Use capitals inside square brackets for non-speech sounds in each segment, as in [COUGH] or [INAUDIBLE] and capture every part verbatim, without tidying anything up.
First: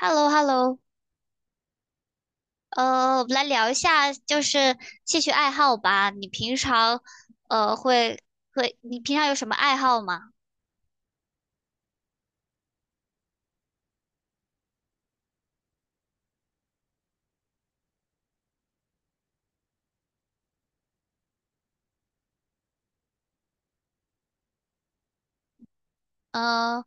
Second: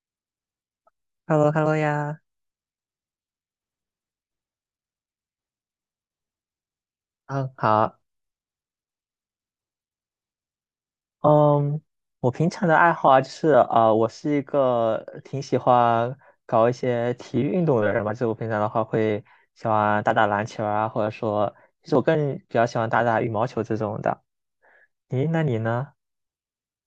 h e l l o h e l l o Hello，Hello 呀，呃，我们来聊一下就是兴趣爱好吧。你平常嗯，呃好，会会，你平常有什么爱好吗？嗯，我平常的爱好啊，就是呃，我是一个挺喜欢搞一些体育运动的人嘛，就是我平常的话会喜欢打打篮球啊，或者说，其实我更比较喜欢打打羽毛球这种的。咦，那你呢？呃，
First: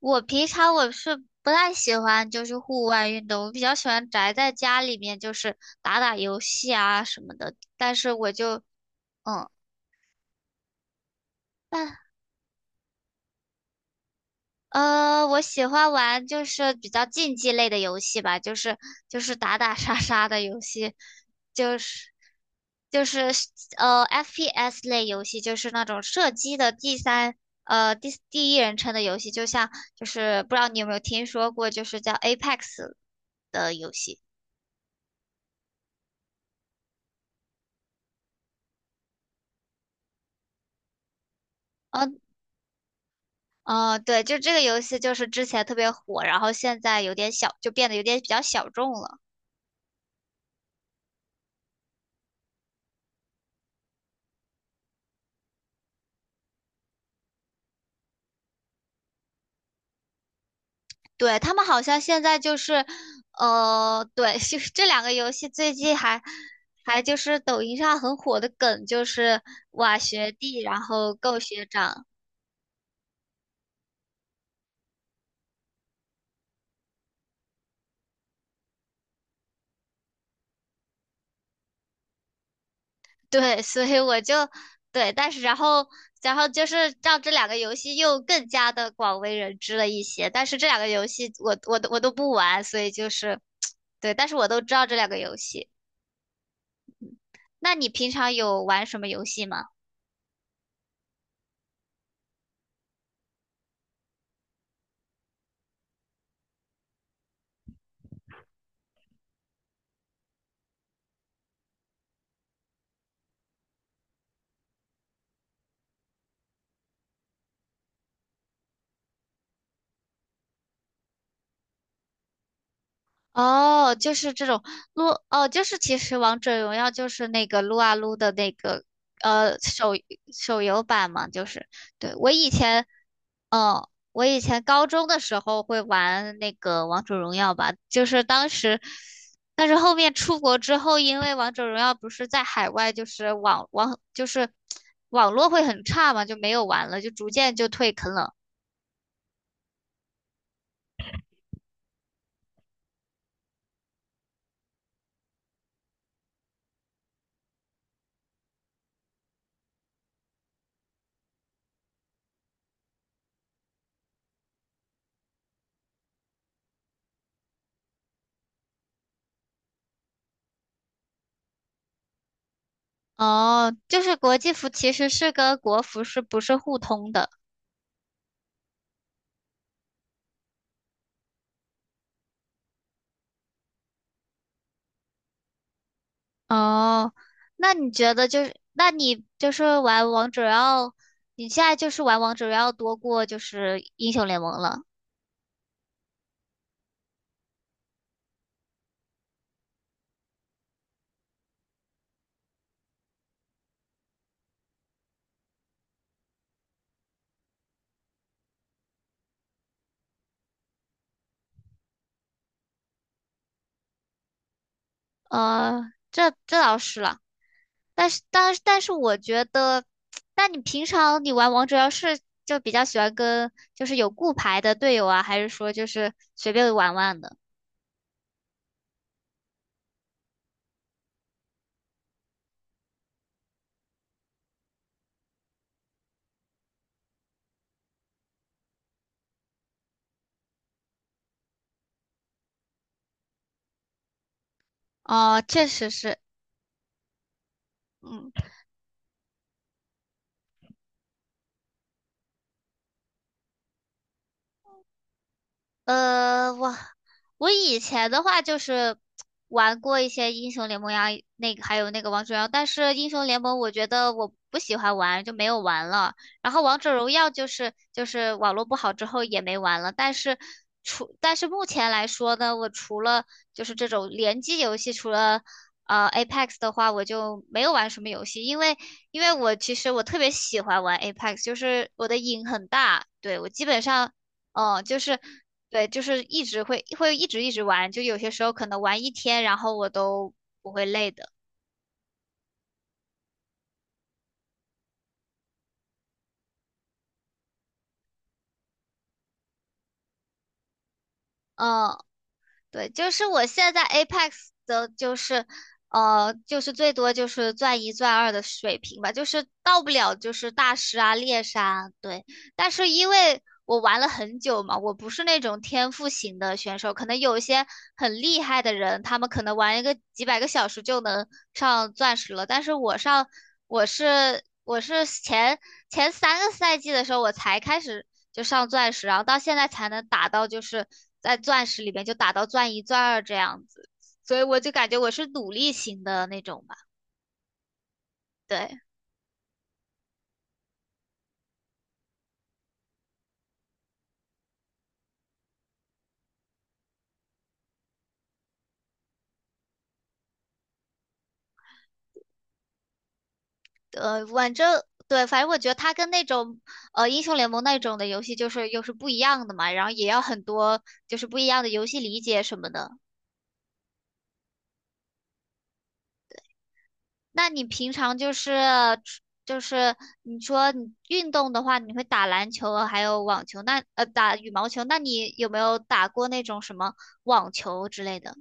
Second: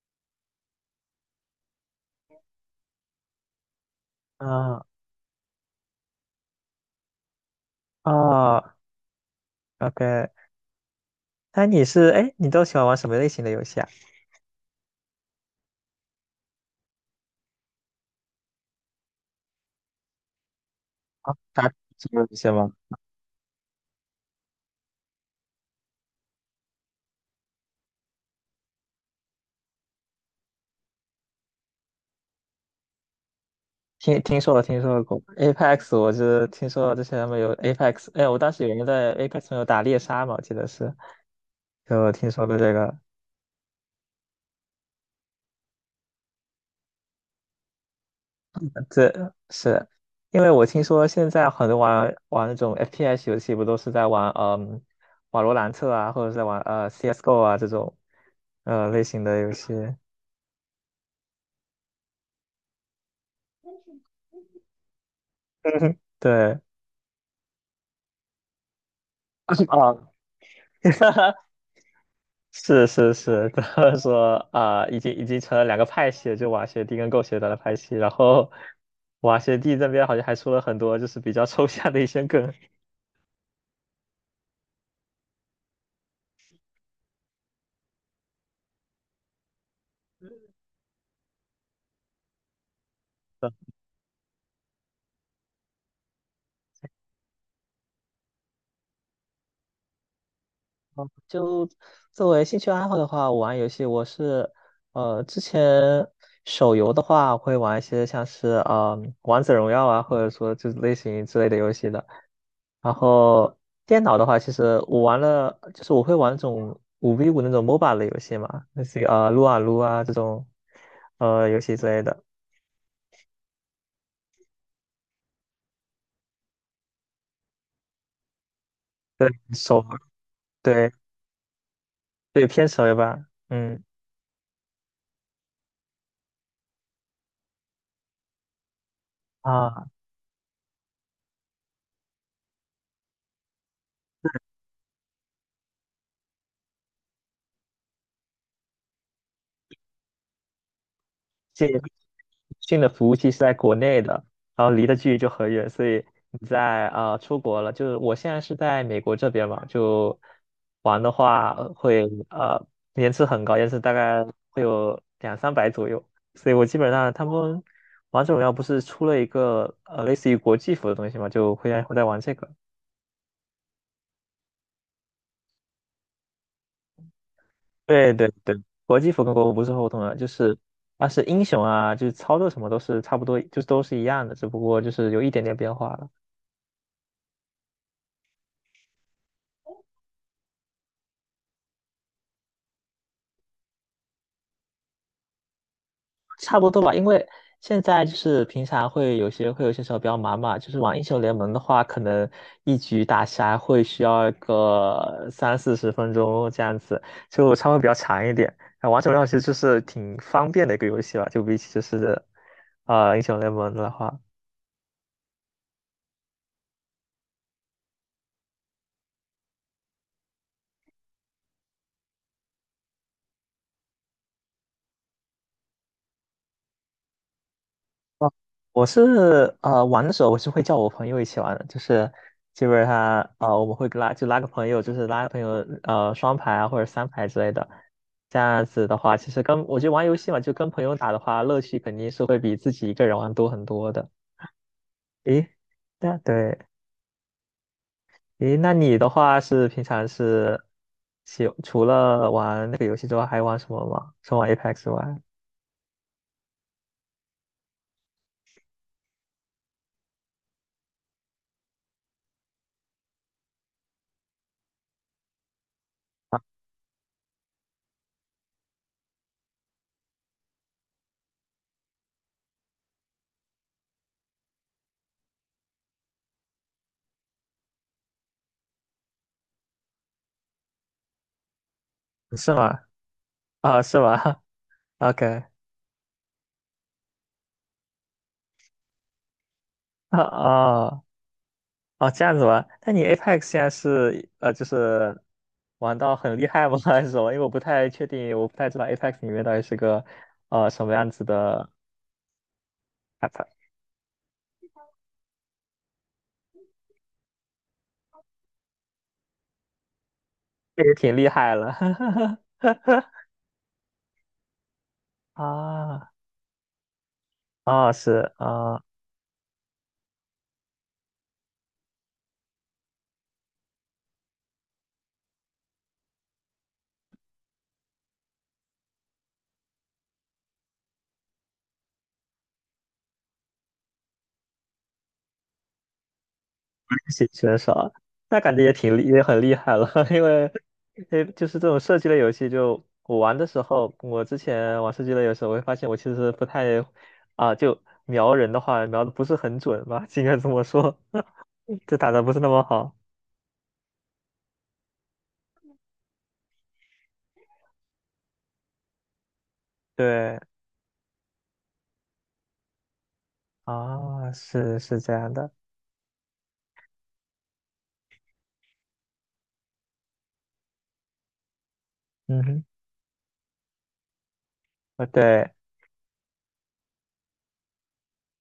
我平常我是不太喜欢就是户外运动，我比较喜欢宅在家啊、里面，就是打打游戏啊什么的。但是我就哦嗯，，OK，那你那是，哎，你都喜欢玩什么类型的游戏啊？呃，我喜欢玩就是比较竞技类的游戏吧，就是就是打打杀杀的游戏，啊，打就是什么游戏吗？就是呃 F P S 类游戏，就是那种射击的第三呃第第一人称的游戏，就像就是不知道你有没有听说过，就是叫 Apex 的游戏。听听说了，听说过 Apex，我是听说了之前他们有 Apex，哎，我当时有人在 Apex 上有打猎杀嘛，我记得是，就嗯听说过这个。哦，呃对，就这个游戏就是之前特别火，然后现在有点小，就变得有点比较小众了。这是因为我听说现在很多玩玩那种 F P S 游戏不都是在玩嗯瓦罗兰特啊，或者是在玩呃 C S:G O 啊这种呃类型的游戏，对，他们好像现在就是，呃，对，就是这两个游戏最 [LAUGHS] 近还对，还就是抖音上很火的梗，就是 [LAUGHS] 啊，哇学弟，然后 [LAUGHS] 够学长。是是是，[LAUGHS] 他们说啊、已经已经成了两个派系了，就瓦学弟跟狗血长的派系。然后瓦学弟这边好像还出了很多就是比较抽象的一些梗。对，所以我就对，但是然后然后就是让这两个游戏又更加的广为人知了一些。但是这两个游戏我我都我都不玩，所以就是 [TSK] 对，但是我都知道这两个游戏。那你平常有玩什么游戏吗？哦就作为兴趣爱好的话，我玩游戏我是，呃，之前手游的话会玩一些像是呃王者荣耀啊，或者说就是类型之类的游戏的。然后电脑的话，其实我玩了，就是我会玩那种五 v 五那种 MOBA 的游戏嘛，那些啊撸啊撸啊这种呃游戏之类的。哦，就是这种撸哦，就是其实王者荣耀就是那个撸啊撸的那个对呃手，手手游对版嘛，就是对我对以偏前手游吧，嗯，我以前高中的时候会玩那个王者荣耀吧，就是当时，但是啊，后面出国之后，因为王者荣耀不是在海外就是网网就是网络会很差嘛，就没有玩了，就逐渐就退坑了。信新的服务器是在国内的，然后离的距离就很远，所以你在啊、呃出国了，就是我现在是在美国这边嘛，就玩的话呃会呃延迟很高，延迟大概会有两三百左右，所以我基本上他们王者荣耀不是出了一个呃类似于国际服的东西嘛，就会在会在玩这个。哦，就是国际服其实是跟国服是不是互通的？对对对，国际服跟国服不是互通的，就是它是英雄啊，就是操作什么都是差不多，就是都是一样的，只不过就是有一点点变化了。哦，那你觉得就是，那你就是玩王者荣耀，你现在就是玩王者荣耀多过就是英雄联盟了。差不多吧，因为现在就是平常会有些会有些时候比较忙嘛，就是玩英雄联盟的话，可能一局打下来会需要个三四十分钟这样子，就稍微比较长一点。啊，王者荣耀其实就是挺方便的一个游戏吧，就比起就是呃英雄联盟的话。呃，这这倒是了，但是但是但是我觉得，那你平常你玩王者荣耀是就比较喜欢跟就是有固排的队友啊，还是说就是随便玩玩的？我是呃玩的时候，我是会叫我朋友一起玩的，就是基本上呃我们会拉就拉个朋友，就是拉个朋友呃双排啊或者三排之类的，这样子的话，其实跟我觉得玩游戏嘛，就跟朋友打的话，乐趣肯定是会比自己一个人玩多很多的。哦，诶，确实是，那对，嗯。诶，那你的话是平常是喜除了玩那个游戏之外，还玩什么吗？除了玩 Apex 之外，呃，我我以前的话就是玩过一些英雄联盟呀，那个还有那个王者荣耀，但是英雄联盟我觉得我不喜欢玩，就没有玩了。然后王者荣耀就是就是网络不好之后也没玩了，但是除但是目前来说呢，我除了就是这种联机游戏，除了呃 Apex 的话，我就没有玩什么游戏，因为因为我其实我特别喜欢玩 Apex，就是我的瘾是很吗？大，对，我基本啊，是上。吗 [LAUGHS] 哦，就是？OK，对，就是一直会会一直一直玩，就有些时候可能玩一天，然后我啊都不会啊。累的。哦，这样子吗？那你 Apex 现在是呃，就是玩到很厉害吗？[LAUGHS] 还是什么？因为我不太确定，我不太知道 Apex 里面到底是个呃什么样子的 嗯，对，就是我 app，现在 Apex 的，就是呃，就是最多就是钻一钻二的水平吧，就是到不了就是大这也师啊、挺厉猎害杀了。啊对。但是因 [LAUGHS] 为我玩了很久嘛，我不是那种天赋啊，型的选手，可能有一些啊，很是厉害的啊，人，他们可能玩一个几百个小时就能上钻石了，但是我上我是我是前前三个赛季的时候我才开始就上钻石，然后到现在才能打到就是在钻石里面就打到钻一钻二这样子，所以我就感觉我是努力型的那种吧，写选少，那感觉也对。挺厉，也很厉害了，[LAUGHS] 因为，诶，就是这种射击类游戏就，我玩的时候，我之前玩射击类游戏，我会发现我其实不太，啊，就瞄人的话，瞄的不是很准吧，应该这么说，[LAUGHS] 就打的不是那么好。呃，反正对，反正我觉得它跟那种呃英雄联盟那种的游戏就是又是不一样的嘛，然后也要对，很多就是不一样的游戏理解什么的。啊，是是这样的，那你平常就是就是你说你运动的话，你会打嗯篮哼，球还有网球，那呃打羽毛球，那啊你有对，没有打过那种什么网球之类的？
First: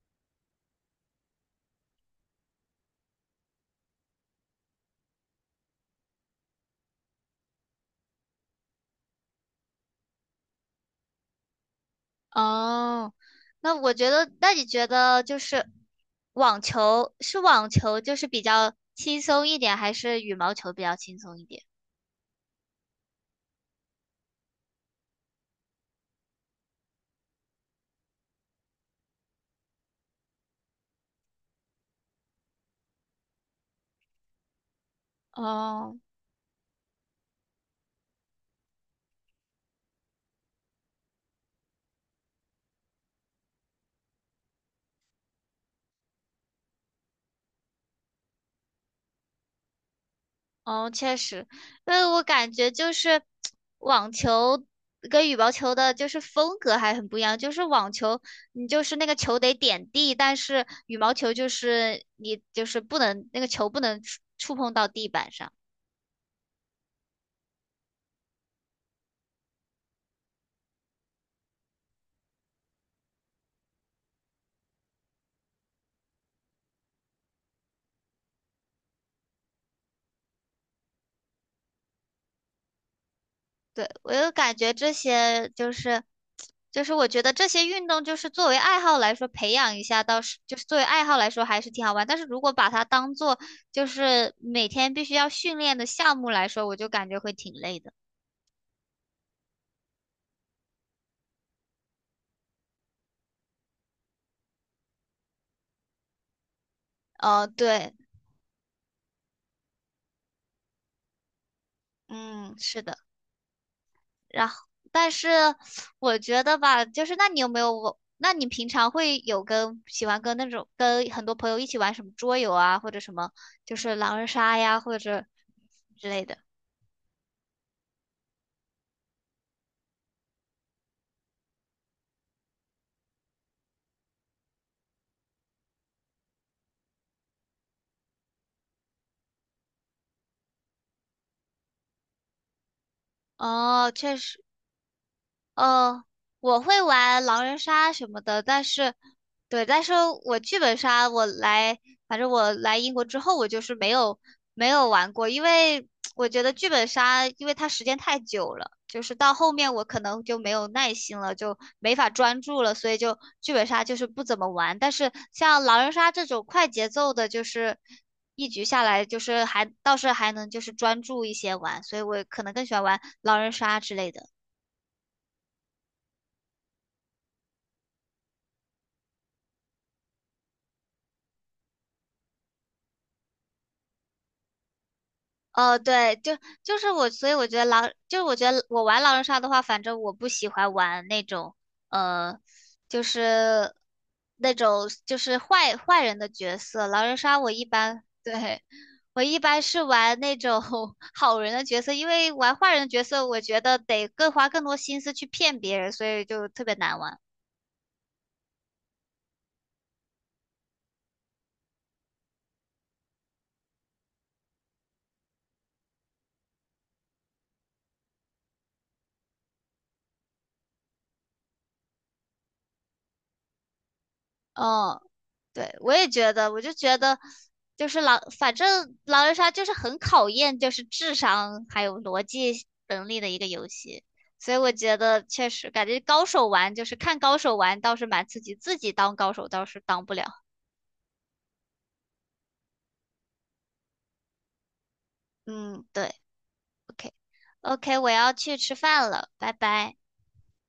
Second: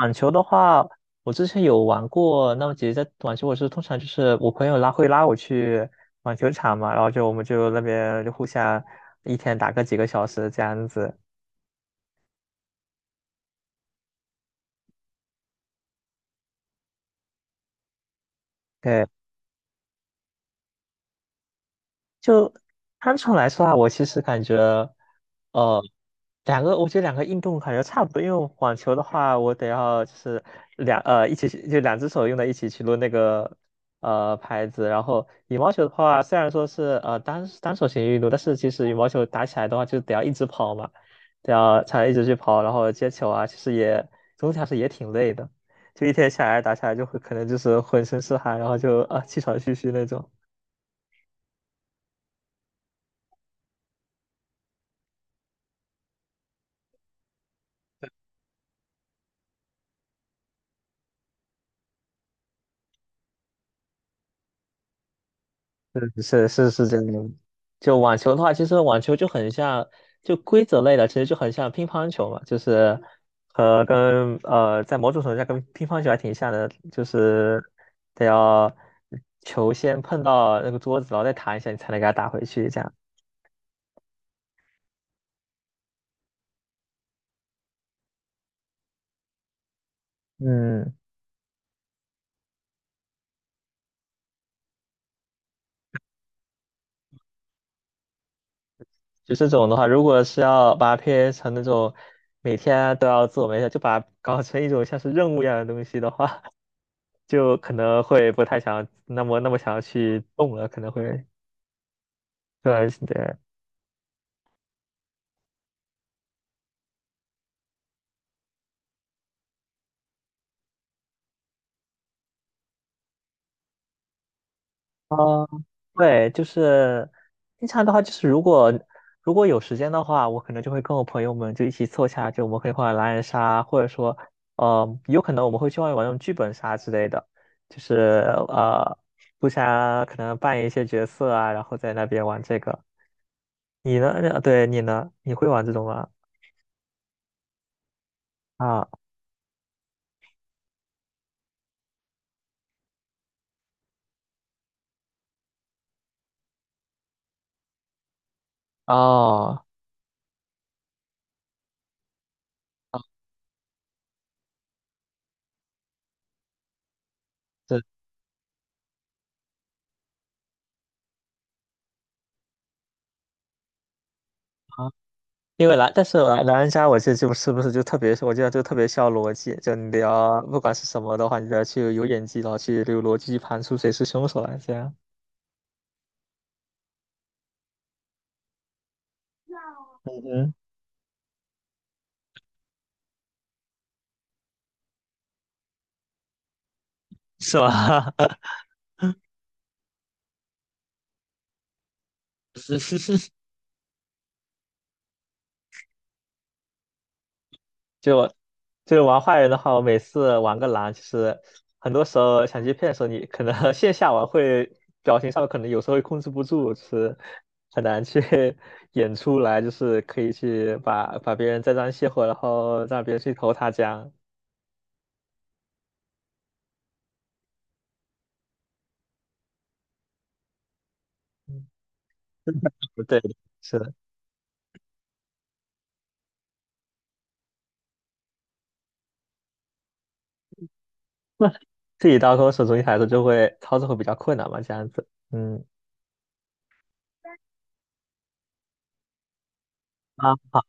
网球的话，我之前有玩过。那么姐姐在网球，我是通常就是我朋友拉会拉我去网球场嘛，然后就我们就那边就互相一天打个几个小时这样子。哦，那我觉得，那你觉得就是网球是网球就是比较对。轻松一点，还是羽毛球比较轻松一点？就单纯来说啊，我其实感觉，呃，两个，我觉得两个运动感觉差不多。因为网球的话，我得要就是两呃一起去，就两只手用在一起去抡那个呃拍子。然后羽毛球的哦话，虽然说是呃单单手型运动，但是其实羽毛球打起来的话，就得要一直跑嘛，得要才一直去跑，然后接球啊，其实也总体来说也挺累的。就一天下来打下来，就会可能就是浑身是汗，然后就啊气喘吁吁那种。哦，确实，因为我感觉就是网球跟羽毛球的，就是风格还很不一样。就是网球，你就是那个球得点地，但是羽毛球就是你就是不能那个球不能触触碰到地板上。是是是真的。就网球的话，其实网球就很像，就规则类的，其实就很像乒乓球嘛，就是和跟呃，在某种程度上跟乒乓球还挺像的，就是得要球先碰到那个桌子，然后再弹一下，你才能给它打回去，这样。对，我就感觉这些就是，就是我觉得这些运动就是作为爱好来说培养一下，倒是就是作为嗯，爱好来说还是挺好玩。但是如果把它当做就是每天必须要训练的项目来说，我就感觉会挺累的。就这种的话，如果是要把它 P A 成那种每天都要做我冥想就把它搞成一种像是任务一样的东西的话，[LAUGHS] 哦，就可对，能会不太想那么那么想要去动了，可能会。嗯，是对的。对，然后，但是我觉得吧，就是那你有没有我？那你平常会有跟喜欢跟那种跟很多朋友一起玩什么桌游啊，或者什么就是狼人杀呀，或者嗯，之类对，的？就是平常的话，就是如果如果有时间的话，我可能就会跟我朋友们就一起凑下，就我们可以玩狼人杀，或者说，呃，有可能我们会去外面玩那种剧本杀之类的，就是呃，互相可能扮演一些角色啊，然后在那边玩这个。哦，你呢？确实。呃对，你呢？你会玩这种呃，吗？我会玩狼人杀什么的，但啊，是，对，但是我剧本杀我来，反正我来英国之后，我就是没有没有玩过，因为我觉得剧本杀，因为它时间太久了，就是到后哦，面我可能就没有耐心了，就没法专注了，所以就剧本杀就是不怎么玩。但是像狼人杀这种快节奏的，就是对，一局下来，就是还倒是还能就是专注一些玩，所以我可能更喜欢玩狼人杀之类的。啊。因为狼，但是狼狼人杀，我记得就是不是就特别，我记得就特别需要逻辑，就你得要不管是什么的话，你得去有演技，然后去有逻辑去盘出谁是凶手来，这样。哦，对，就就是我，所以我觉得狼，就是我觉得我玩狼人杀的话，反正我不喜嗯，欢玩那种，呃，就是那种就是坏坏人的角色。狼人杀我是一般，吧？[LAUGHS] 对，我一般是玩那种 [LAUGHS] 好人的角色，因为玩坏是人的是角色，是，我觉得得更花更多心思去骗别人，所以就特别难玩。就就玩坏人的话，我每次玩个狼，就是很多时候想接骗的时候，你可能 [LAUGHS] 线下玩会表情上可能有时候会控制不住，就是很难去 [LAUGHS] 演出来，就是可以去把把别人栽赃卸货，然后让别人去投他家。嗯。对，我也觉得，我就觉得，就是狼，反正狼人杀就是很考验就是智商嗯，还有逻辑不能对，力的一个游是的。戏，所以我觉得确实感觉高手玩就是看高手玩倒是蛮刺激，自己当高手倒是当不了。自己当空手中一孩子就会操作会比较困难嘛，这样子。嗯，嗯，对，OK，OK，我要去吃饭了，拜拜。啊。